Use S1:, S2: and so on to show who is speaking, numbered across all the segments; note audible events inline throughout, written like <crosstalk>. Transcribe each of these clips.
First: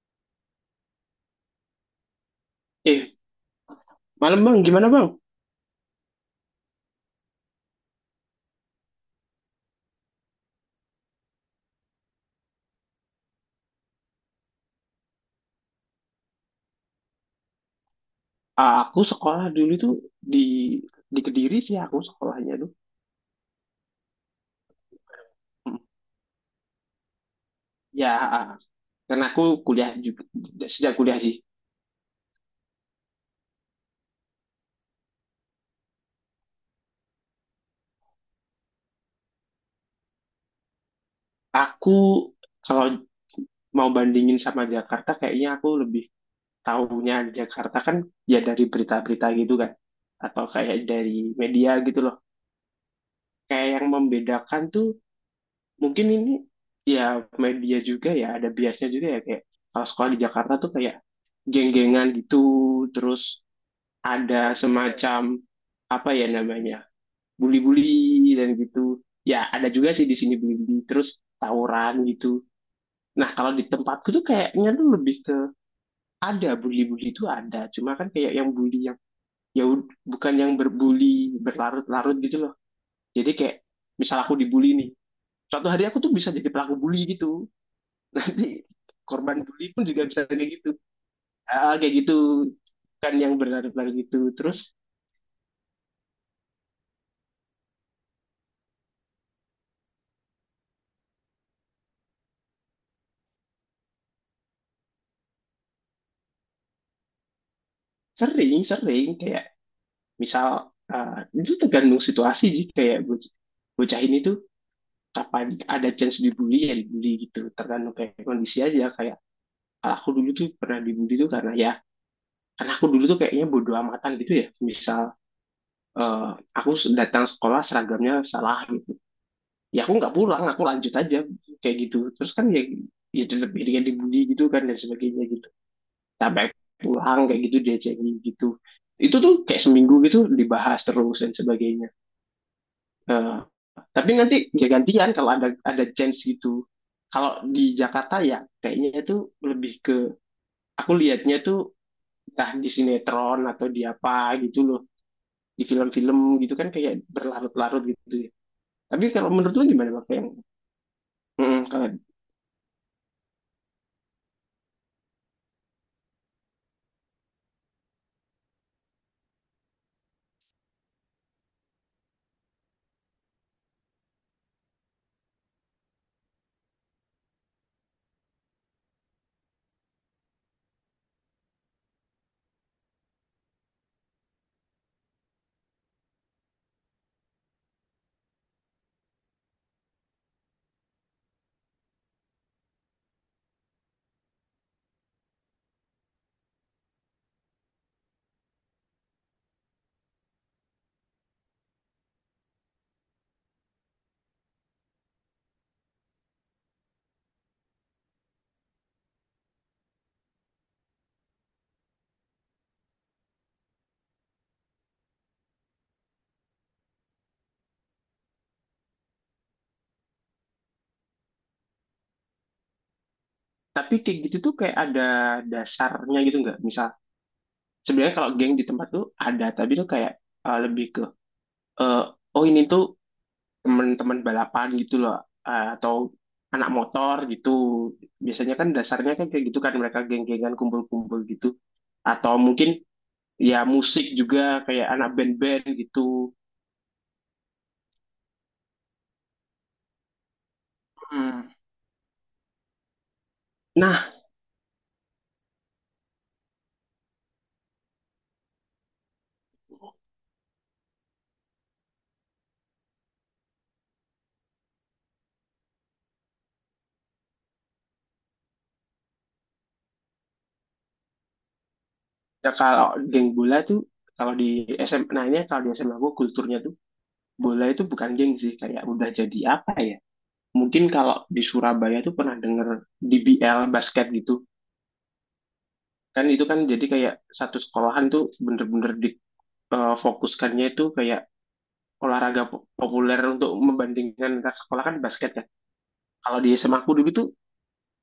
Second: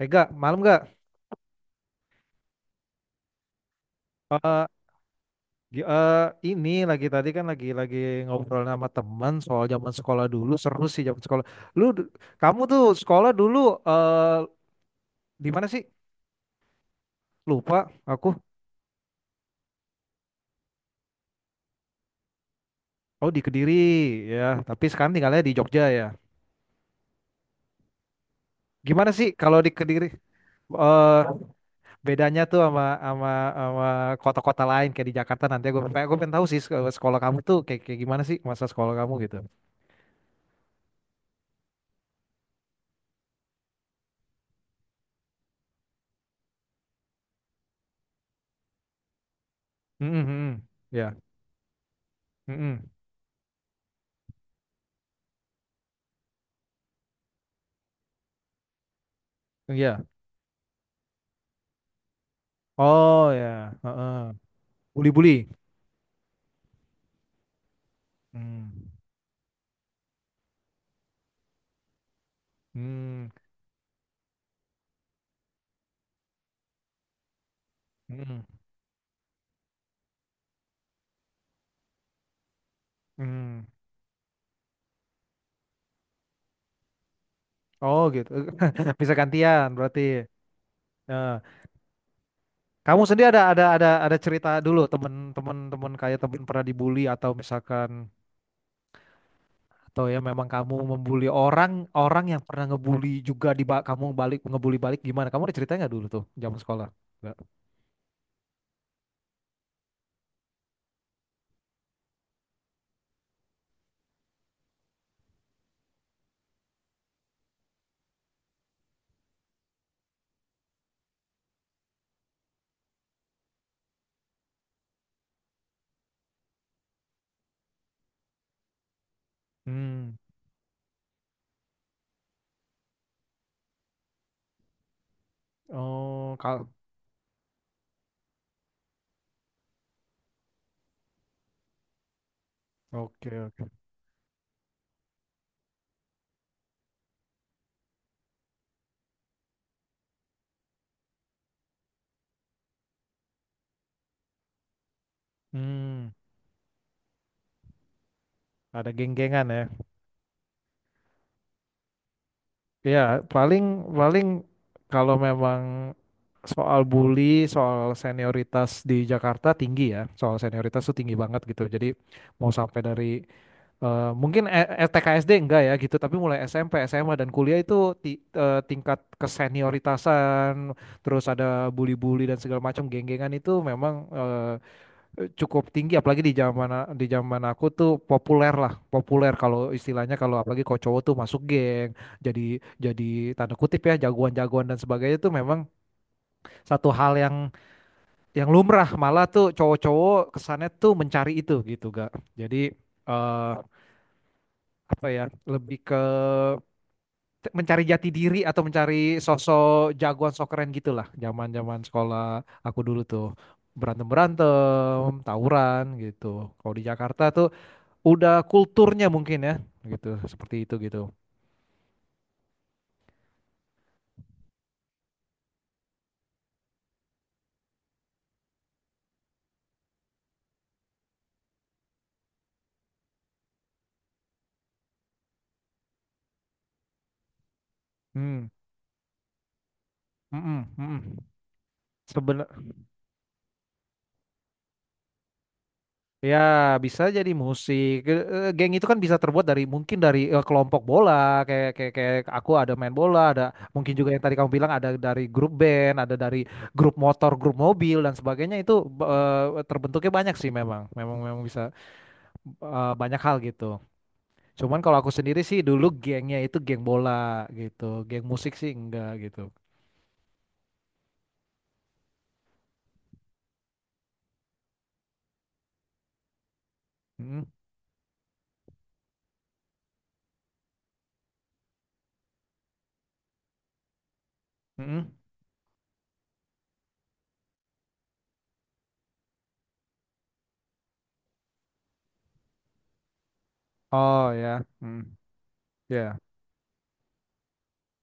S1: Eh gak, malam gak?
S2: Eh, malam, Bang,
S1: Eh,
S2: gimana, Bang?
S1: gi- eh, ini lagi tadi kan lagi ngobrol sama teman soal zaman sekolah dulu, seru sih zaman sekolah. Lu, d- Kamu tuh sekolah dulu eh di mana sih? Lupa aku.
S2: Aku sekolah dulu tuh di di Kediri sih aku sekolahnya tuh.
S1: Oh di Kediri ya, tapi sekarang tinggalnya di
S2: Hmm.
S1: Jogja ya.
S2: Ya, ah,
S1: Gimana
S2: karena
S1: sih
S2: aku
S1: kalau di
S2: kuliah
S1: Kediri?
S2: juga sejak
S1: eh
S2: kuliah sih.
S1: Bedanya tuh sama sama sama kota-kota lain kayak di Jakarta. Nanti gue pengen tahu sih sekolah kamu tuh kayak kayak gimana sih, masa sekolah kamu gitu.
S2: Aku kalau mau bandingin sama Jakarta, kayaknya aku lebih tahunya Jakarta kan ya dari berita-berita gitu kan, atau
S1: Mm.
S2: kayak
S1: Ya.
S2: dari media gitu loh.
S1: Mm-mm.
S2: Kayak yang membedakan tuh mungkin ini ya, media juga ya, ada biasnya juga ya, kayak kalau
S1: Iya.
S2: sekolah di Jakarta tuh kayak geng-gengan gitu,
S1: Oh
S2: terus
S1: ya, heeh.
S2: ada semacam
S1: Buli-buli.
S2: apa ya namanya bully-bully dan
S1: Hmm.
S2: gitu. Ya, ada juga sih di sini bully-bully, terus tawuran gitu.
S1: Hmm.
S2: Nah kalau di tempatku tuh kayaknya tuh lebih ke ada bully-bully itu ada, cuma kan kayak
S1: Hmm.
S2: yang bully yang bukan yang berbully berlarut-larut gitu loh. Jadi kayak
S1: Hmm.
S2: misal aku dibully nih, suatu hari aku tuh bisa jadi pelaku bully gitu.
S1: Oh
S2: <laughs>
S1: gitu.
S2: Nanti
S1: <laughs> Bisa
S2: korban
S1: gantian
S2: bully pun
S1: berarti.
S2: juga bisa kayak gitu.
S1: Heeh.
S2: Ah, kayak gitu,
S1: Kamu
S2: kan
S1: sendiri
S2: yang berlarut-larut
S1: ada
S2: gitu,
S1: cerita
S2: terus
S1: dulu, temen-temen temen kayak temen pernah dibully atau misalkan, atau ya memang kamu membuli orang, orang yang pernah ngebully juga kamu balik ngebully balik gimana? Kamu ada ceritanya nggak dulu tuh zaman sekolah? Nggak.
S2: sering sering kayak. Misal itu tergantung situasi sih, kayak bocah ini tuh kapan ada chance dibully ya dibully gitu. Tergantung kayak kondisi aja, kayak kalau aku dulu tuh pernah dibully tuh karena ya karena aku dulu tuh kayaknya bodo amatan gitu ya. Misal eh, aku datang sekolah seragamnya salah gitu. Ya aku nggak
S1: Hmm.
S2: pulang, aku lanjut aja kayak gitu. Terus kan ya, tetap dia dibully gitu kan dan sebagainya gitu.
S1: Oh,
S2: Sampai
S1: kal.
S2: pulang kayak gitu dia cengin gitu, itu tuh kayak seminggu gitu dibahas terus dan sebagainya.
S1: Oke,
S2: Nah,
S1: oke.
S2: tapi nanti ya gantian kalau ada chance gitu. Kalau di Jakarta ya kayaknya itu lebih ke, aku lihatnya tuh entah di sinetron atau di apa gitu loh, di
S1: Hmm.
S2: film-film gitu kan kayak berlarut-larut gitu ya.
S1: Ada
S2: Tapi kalau
S1: geng-gengan
S2: menurut
S1: ya.
S2: lu gimana, Bang? Kayak, kalau,
S1: Ya, paling paling kalau memang soal bully, soal senioritas di Jakarta tinggi ya. Soal senioritas tuh tinggi banget gitu. Jadi mau sampai dari mungkin E- E- T K s d enggak ya gitu, tapi mulai SMP, SMA dan kuliah itu tingkat kesenioritasan, terus ada bully-bully dan segala macam geng-gengan itu memang cukup tinggi, apalagi di zaman aku tuh populer lah, populer kalau istilahnya, kalau apalagi kalau cowok tuh masuk geng. Jadi jadi tanda kutip ya jagoan-jagoan dan sebagainya tuh memang satu hal yang lumrah, malah tuh cowok-cowok kesannya tuh mencari itu gitu gak. Jadi eh apa ya lebih ke mencari jati diri atau mencari sosok jagoan sok keren gitulah. Zaman-zaman sekolah aku dulu tuh berantem-berantem, tawuran gitu. Kalau di Jakarta tuh udah kulturnya mungkin ya, gitu, seperti itu gitu.
S2: tapi kayak gitu tuh kayak ada dasarnya gitu nggak? Misal sebenarnya kalau geng di tempat tuh ada, tapi tuh kayak lebih ke, uh, oh ini tuh teman-teman balapan gitu loh, atau anak motor gitu
S1: Hmm.
S2: biasanya kan dasarnya kan kayak gitu kan mereka geng-gengan
S1: Mm-mm, mm-mm.
S2: kumpul-kumpul gitu, atau
S1: Sebena-
S2: mungkin ya musik juga kayak anak band-band gitu.
S1: ya bisa jadi musik. Geng itu kan bisa terbuat dari, mungkin dari kelompok
S2: Hmm.
S1: bola, kayak kayak kayak aku ada main bola, ada mungkin
S2: Nah
S1: juga yang tadi kamu bilang, ada dari grup band, ada dari grup motor, grup mobil dan sebagainya itu. Terbentuknya banyak sih, memang memang memang bisa banyak hal gitu. Cuman kalau aku sendiri sih, dulu gengnya itu geng bola gitu, geng musik sih enggak gitu.
S2: ya kalau geng bola tuh, kalau di SMA-nya kalau di SMA gue kulturnya tuh
S1: Mm,
S2: bola itu bukan geng sih, kayak udah jadi apa ya, mungkin kalau di Surabaya tuh pernah denger DBL basket gitu
S1: mm.
S2: kan, itu kan jadi kayak satu sekolahan tuh bener-bener di fokuskannya itu kayak olahraga populer untuk
S1: Oh
S2: membandingkan antar
S1: ya,
S2: sekolah kan
S1: hmm,
S2: basket ya.
S1: ya,
S2: Kalau di SMA aku dulu tuh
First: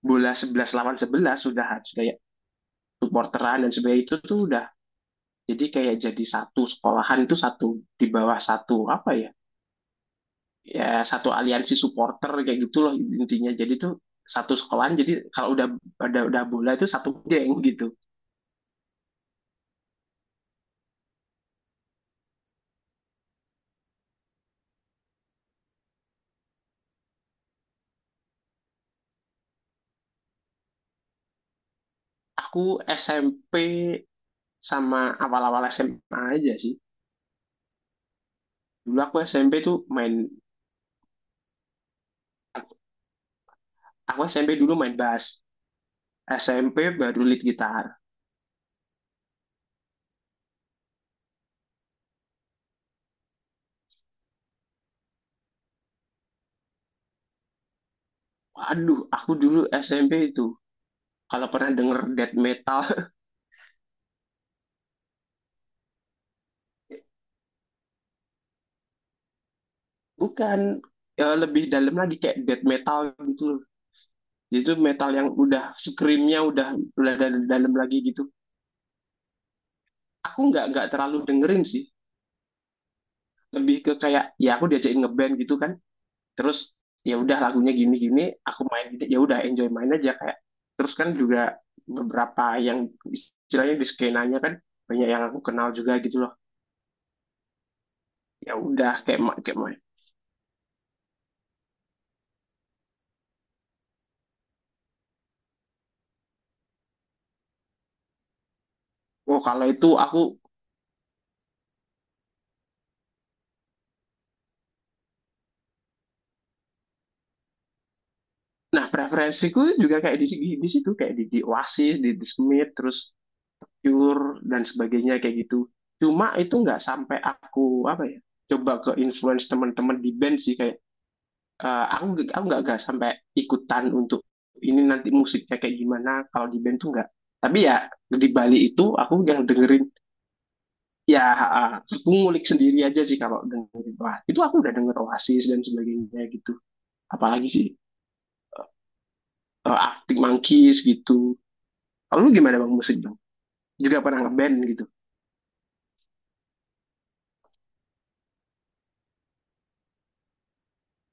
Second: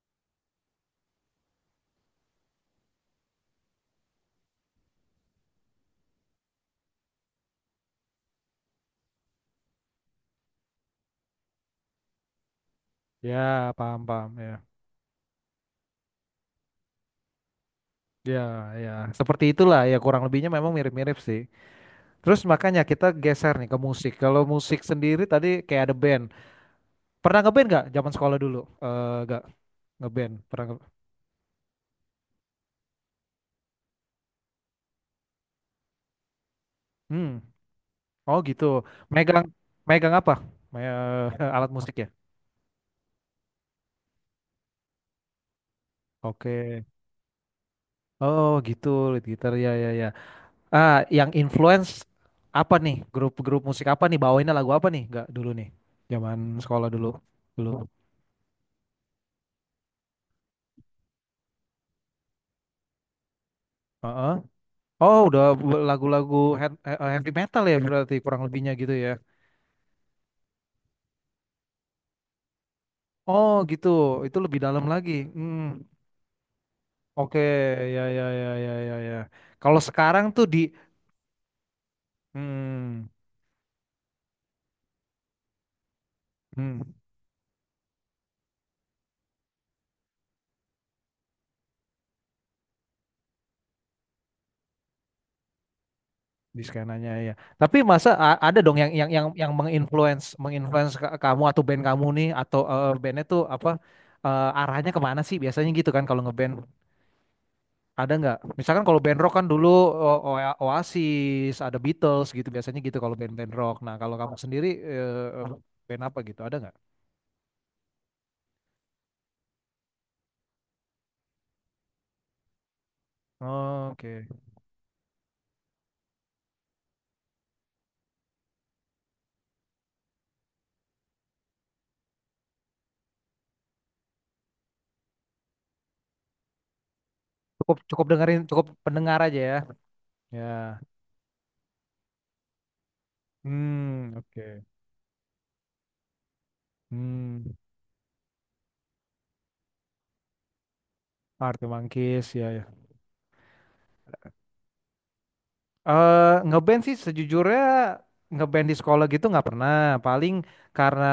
S2: bola 11 lawan 11 sudah harus kayak supporteran dan sebagainya, itu tuh udah jadi kayak jadi satu sekolahan itu satu di bawah satu apa ya, satu aliansi supporter kayak gitu loh intinya,
S1: ya
S2: jadi tuh
S1: paham paham ya,
S2: satu sekolahan jadi kalau udah ada udah bola itu satu geng gitu.
S1: ya ya seperti itulah ya, kurang lebihnya memang mirip-mirip sih. Terus makanya kita geser nih ke musik. Kalau musik sendiri tadi kayak ada band. Pernah ngeband nggak zaman sekolah dulu? Nggak ngeband. Pernah nge-
S2: Aku SMP sama awal-awal SMA aja sih.
S1: Hmm. Oh gitu.
S2: dulu aku
S1: Megang
S2: SMP tuh main
S1: Megang apa? Me- <laughs> Alat musik ya.
S2: Aku SMP dulu main bass,
S1: Oke.
S2: SMP baru lead gitar.
S1: Oh gitu, lead gitar ya ya ya. Ah, yang influence apa nih? Grup-grup musik apa nih? Bawainnya lagu apa nih? Nggak dulu nih. Zaman sekolah dulu. Dulu.
S2: Waduh, aku dulu SMP itu kalau pernah denger death metal,
S1: Heeh. Oh, udah lagu-lagu
S2: <laughs>
S1: heavy metal ya berarti, kurang lebihnya gitu ya.
S2: bukan, ya lebih dalam lagi kayak death metal gitu
S1: Oh,
S2: loh.
S1: gitu. Itu lebih
S2: Itu
S1: dalam lagi.
S2: metal yang
S1: Hmm.
S2: udah screamnya udah
S1: Oke,
S2: dalam lagi
S1: ya ya
S2: gitu.
S1: ya ya ya ya. Kalau sekarang
S2: Aku
S1: tuh di
S2: nggak terlalu dengerin sih,
S1: hmm,
S2: lebih ke kayak ya aku diajakin ngeband gitu kan. Terus
S1: hmm,
S2: ya udah lagunya gini-gini, aku main gitu. Ya udah enjoy main aja kayak. Terus kan juga beberapa yang istilahnya di skenanya kan banyak yang aku kenal juga gitu loh,
S1: di skenanya ya. Tapi masa
S2: ya
S1: ada dong yang
S2: udah kayak kayak mau,
S1: menginfluence menginfluence kamu atau band kamu nih, atau bandnya tuh apa, arahnya kemana sih biasanya gitu kan kalau ngeband? Ada nggak? Misalkan kalau band rock
S2: oh
S1: kan
S2: kalau
S1: dulu
S2: itu aku,
S1: Oasis, ada Beatles gitu biasanya gitu kalau band-band rock. Nah kalau kamu sendiri band apa gitu? Ada nggak?
S2: nah preferensiku juga kayak di situ kayak di Oasis, di Smith, terus
S1: Oke,
S2: Cure dan sebagainya kayak gitu. Cuma itu nggak sampai aku apa ya coba ke influence teman-teman di band sih kayak aku, nggak sampai ikutan untuk ini nanti musiknya kayak gimana kalau di band tuh nggak, tapi
S1: Cukup
S2: ya
S1: cukup
S2: di
S1: dengerin, cukup
S2: Bali itu
S1: pendengar
S2: aku
S1: aja
S2: yang
S1: ya.
S2: dengerin
S1: Ya.
S2: ya, aku ngulik sendiri aja sih kalau dengerin,
S1: Hmm,
S2: wah itu aku
S1: oke.
S2: udah denger Oasis dan sebagainya gitu,
S1: Hmm,
S2: apalagi sih Arctic Monkeys gitu.
S1: Arctic
S2: Kalau lu
S1: Monkeys ya
S2: gimana, Bang,
S1: ya.
S2: musik, Bang? Juga pernah ngeband gitu?
S1: Ngeband sih sejujurnya, ngeband di sekolah gitu nggak pernah. Paling karena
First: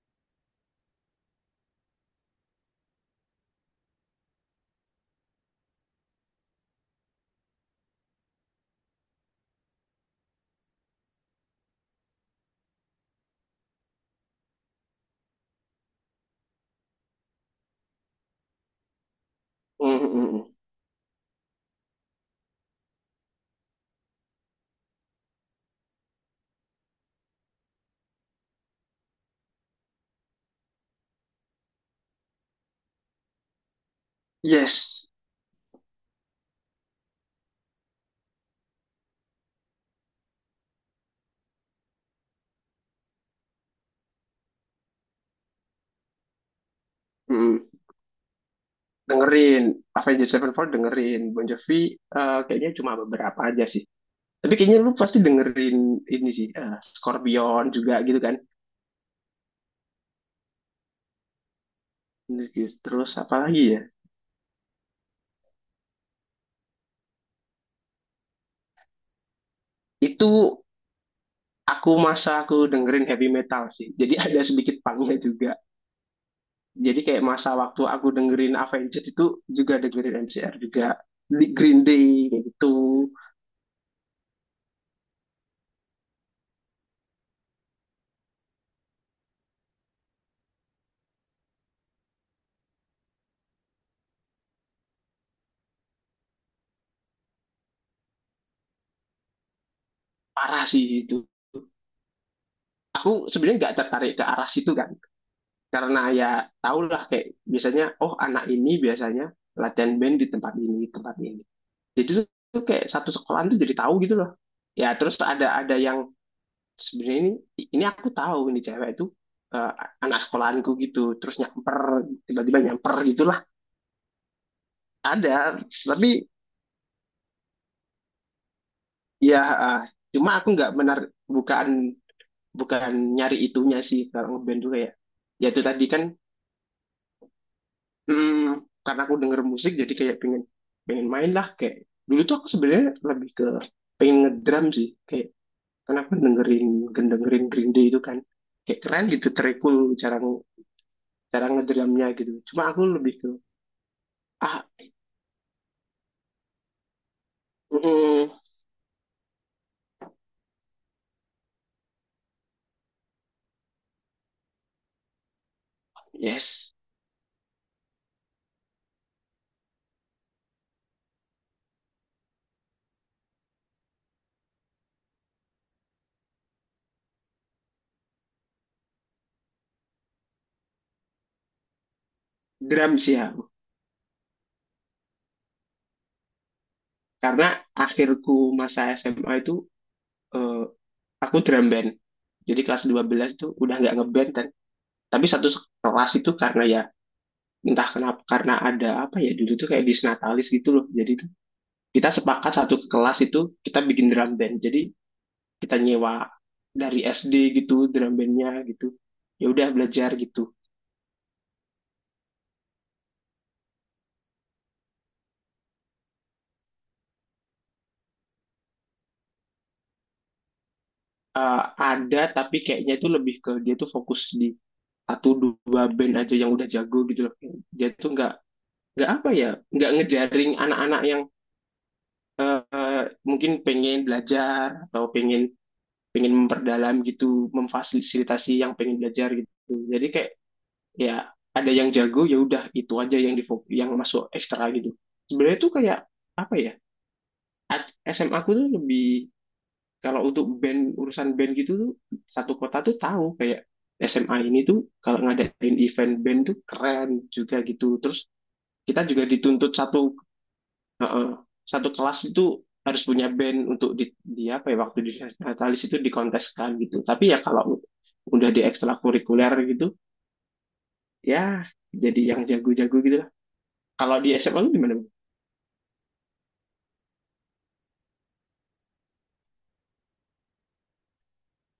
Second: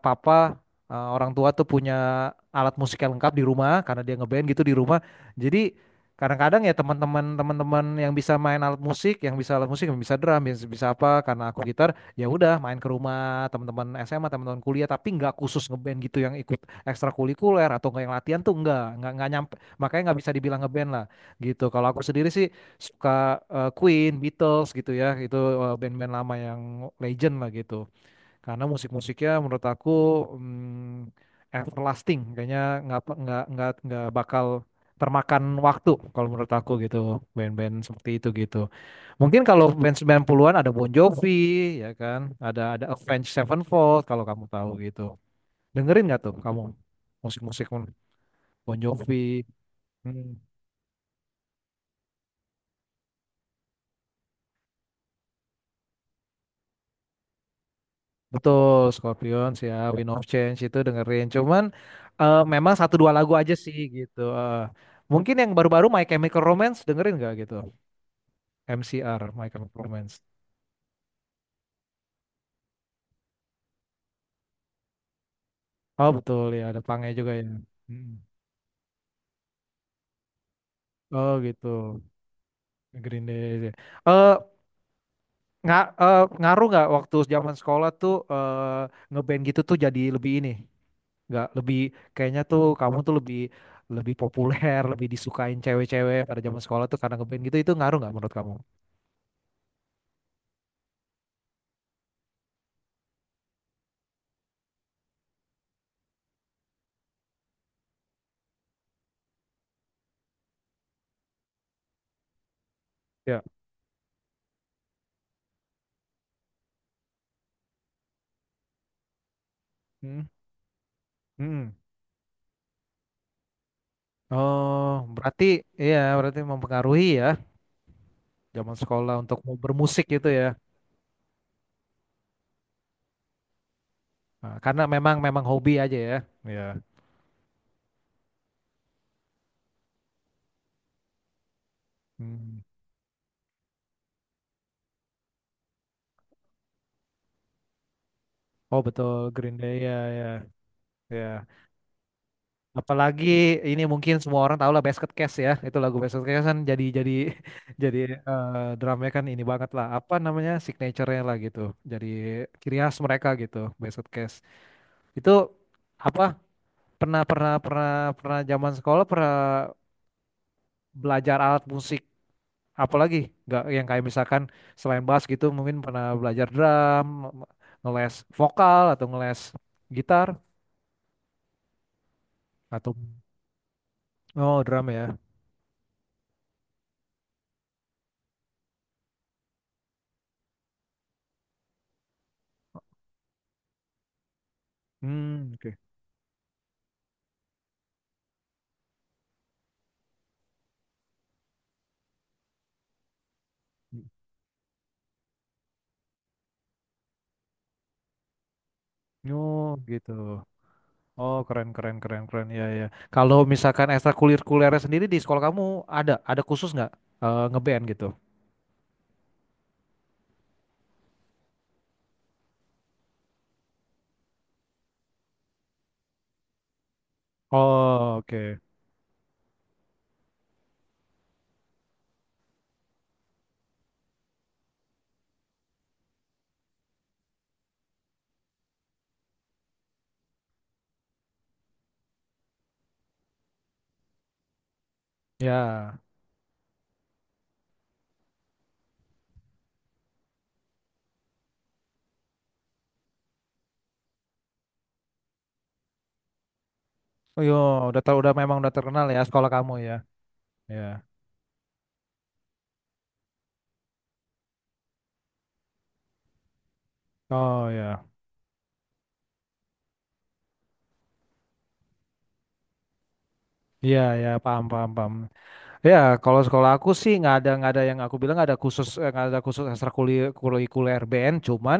S1: papa orang tua tuh punya alat musik yang lengkap di rumah karena dia ngeband gitu di rumah. Jadi kadang-kadang ya teman-teman yang bisa main alat musik, yang bisa alat musik, yang bisa drum, yang bisa apa, karena aku gitar, ya udah main ke rumah teman-teman SMA, teman-teman kuliah. Tapi nggak khusus ngeband gitu yang ikut ekstrakurikuler atau nggak, yang latihan tuh nggak nyampe, makanya
S2: Mm,
S1: nggak bisa
S2: mm, mm.
S1: dibilang ngeband lah gitu. Kalau aku sendiri sih suka Queen, Beatles gitu ya, itu band-band lama yang legend lah gitu. Karena musik-musiknya menurut aku, mm, everlasting, kayaknya nggak pe- nggak bakal
S2: Yes.
S1: termakan waktu kalau menurut aku gitu, band-band seperti itu gitu. Mungkin kalau band 90-an ada Bon Jovi ya kan, ada Avenged Sevenfold kalau kamu tahu gitu. Dengerin nggak tuh kamu
S2: Mm.
S1: musik-musik Bon Jovi?
S2: Dengerin Avenged
S1: Hmm.
S2: Sevenfold, dengerin Bon Jovi, kayaknya cuma beberapa aja sih. Tapi kayaknya lu pasti dengerin ini sih, Scorpion juga gitu kan.
S1: Betul, Scorpion siap, Wind of Change itu dengerin. Cuman memang satu
S2: Terus
S1: dua lagu
S2: apa
S1: aja
S2: lagi
S1: sih
S2: ya?
S1: gitu. Eh. Mungkin yang baru-baru My Chemical Romance dengerin nggak gitu? MCR, My Chemical Romance.
S2: Itu aku masa aku dengerin heavy metal sih. Jadi ada sedikit punknya juga.
S1: Oh betul ya, ada
S2: Jadi
S1: pangnya
S2: kayak
S1: juga ya.
S2: masa waktu aku
S1: Mm.
S2: dengerin Avenged itu juga dengerin MCR juga,
S1: Oh
S2: di
S1: gitu,
S2: Green Day kayak gitu.
S1: Green Day. Eh nggak eh, Ngaruh nggak waktu zaman sekolah tuh ngeband gitu, tuh jadi lebih ini, nggak lebih, kayaknya tuh kamu tuh lebih, lebih populer, lebih disukain cewek-cewek pada zaman sekolah tuh karena ngeband gitu, itu ngaruh nggak menurut kamu?
S2: Parah sih itu, aku sebenarnya nggak tertarik ke arah situ kan, karena ya tahulah kayak biasanya oh anak ini biasanya latihan band di tempat ini tempat ini, jadi tuh kayak satu sekolahan tuh jadi tahu gitu loh ya, terus ada yang sebenarnya ini aku tahu ini cewek itu, eh, anak
S1: Hmm,
S2: sekolahanku gitu, terus
S1: hmm.
S2: nyamper tiba-tiba nyamper gitulah
S1: Oh, berarti
S2: ada,
S1: iya,
S2: tapi
S1: berarti mempengaruhi ya zaman sekolah untuk
S2: ya
S1: mau
S2: eh,
S1: bermusik gitu
S2: cuma
S1: ya.
S2: aku nggak bukan bukan nyari itunya sih kalau
S1: Nah,
S2: ngeband tuh
S1: karena
S2: kayak,
S1: memang memang
S2: ya itu
S1: hobi
S2: tadi
S1: aja
S2: kan.
S1: ya. Iya.
S2: Hmm, karena aku denger musik jadi kayak pengen pengen main lah kayak, dulu tuh aku
S1: Hmm.
S2: sebenarnya lebih ke pengen ngedrum sih kayak, karena aku dengerin dengerin Green Day itu kan kayak
S1: Oh
S2: keren
S1: betul
S2: gitu
S1: Green Day
S2: terikul
S1: ya
S2: cara
S1: ya ya.
S2: cara ngedrumnya gitu, cuma aku lebih
S1: Apalagi
S2: ke
S1: ini mungkin semua orang
S2: ah
S1: tahu lah Basket Case ya. Itu lagu Basket Case kan jadi <laughs> jadi
S2: mm,
S1: drumnya kan ini banget lah. Apa namanya, signature-nya lah gitu. Jadi ciri khas mereka gitu, Basket Case. Itu apa
S2: yes
S1: pernah pernah pernah pernah zaman sekolah pernah belajar alat musik apalagi nggak, yang kayak misalkan selain bass gitu, mungkin pernah belajar drum, ngeles vokal atau ngeles gitar atau
S2: drum sih aku,
S1: oh drum ya.
S2: karena akhirku masa SMA itu, eh, aku drum band jadi kelas 12 tuh udah nggak ngeband kan. Tapi satu
S1: Hmm. Oke.
S2: kelas itu karena ya entah kenapa karena ada apa ya dulu tuh kayak disnatalis gitu loh, jadi tuh kita sepakat satu kelas itu kita bikin drum band, jadi kita nyewa dari SD gitu drum bandnya gitu, ya udah
S1: Oh gitu.
S2: belajar gitu.
S1: Oh keren keren keren keren ya ya. Kalau misalkan ekstrakurikulernya sendiri di sekolah kamu ada khusus nggak ngeband gitu.
S2: Ada tapi kayaknya itu lebih ke dia tuh fokus di satu dua band aja yang udah jago gitu loh, dia tuh
S1: Oh.
S2: nggak
S1: Oke.
S2: nggak apa ya nggak ngejaring anak-anak yang, eh, mungkin pengen belajar atau pengen pengen memperdalam gitu memfasilitasi yang pengen belajar gitu, jadi kayak ya ada yang jago ya udah itu aja yang di yang masuk ekstra gitu, sebenarnya tuh kayak
S1: Ya.
S2: apa ya, SMA aku tuh lebih kalau untuk band urusan band gitu tuh satu kota tuh tahu, kayak SMA ini tuh kalau ngadain event band tuh keren
S1: Oh yo,
S2: juga
S1: udah
S2: gitu,
S1: ter-
S2: terus
S1: udah memang udah terkenal
S2: kita
S1: ya
S2: juga
S1: sekolah
S2: dituntut
S1: kamu ya.
S2: satu,
S1: Ya.
S2: eh, eh, satu kelas itu harus punya band untuk di, apa ya waktu di Natalis itu dikonteskan gitu, tapi ya
S1: Oh
S2: kalau
S1: ya.
S2: udah di ekstrakurikuler gitu ya jadi yang jago-jago gitu.
S1: Iya,
S2: Kalau
S1: ya,
S2: di SMA
S1: paham,
S2: lu
S1: paham,
S2: gimana?
S1: paham. Ya, kalau sekolah aku sih nggak ada, nggak ada yang aku bilang, nggak ada khusus nggak ada khusus ekstrakurikuler BN, cuman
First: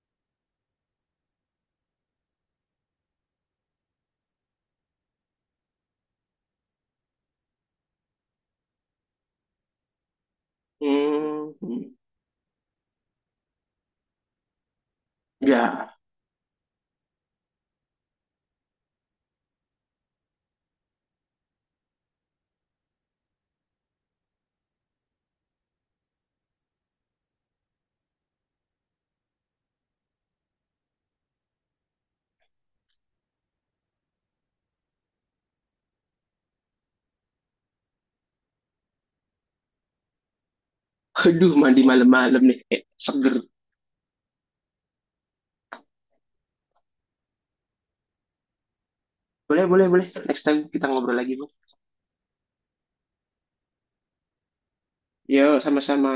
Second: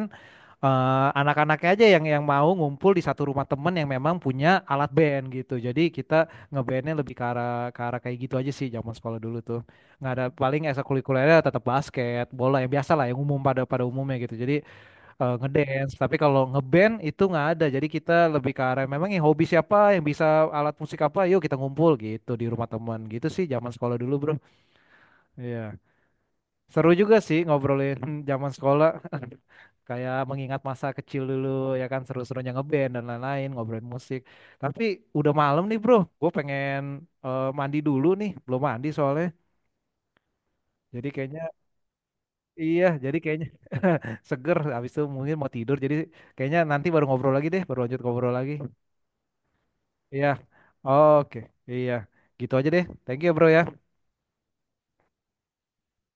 S1: anak-anaknya aja yang mau ngumpul di satu rumah temen yang memang punya alat BN gitu. Jadi kita nge bn lebih ke arah, ke arah kayak gitu aja sih zaman sekolah dulu tuh. Nggak ada, paling ekstrakurikulernya tetap
S2: Hmm,
S1: basket, bola yang biasa lah, yang umum pada pada umumnya gitu. Jadi
S2: ya,
S1: ngedance, tapi kalau ngeband itu nggak ada. Jadi kita lebih ke arah memang yang hobi siapa, yang bisa alat musik apa, yuk kita ngumpul gitu di rumah temen gitu sih zaman sekolah dulu, Bro. Iya. Seru juga sih ngobrolin <laughs> zaman sekolah. <laughs> Kayak mengingat masa kecil dulu, ya kan seru-serunya ngeband dan lain-lain, ngobrolin musik. Tapi udah malam nih, Bro. Gue pengen mandi dulu nih. Belum mandi soalnya. Jadi kayaknya
S2: aduh, mandi malam-malam nih,
S1: iya, jadi
S2: seger.
S1: kayaknya <laughs> seger habis itu mungkin mau tidur. Jadi kayaknya nanti baru ngobrol lagi deh, baru lanjut ngobrol lagi.
S2: Boleh, boleh, boleh.
S1: Iya.
S2: Next time kita ngobrol lagi,
S1: Oke.
S2: Bang.
S1: Iya. Gitu aja deh. Thank you, Bro ya.
S2: Yo, sama-sama.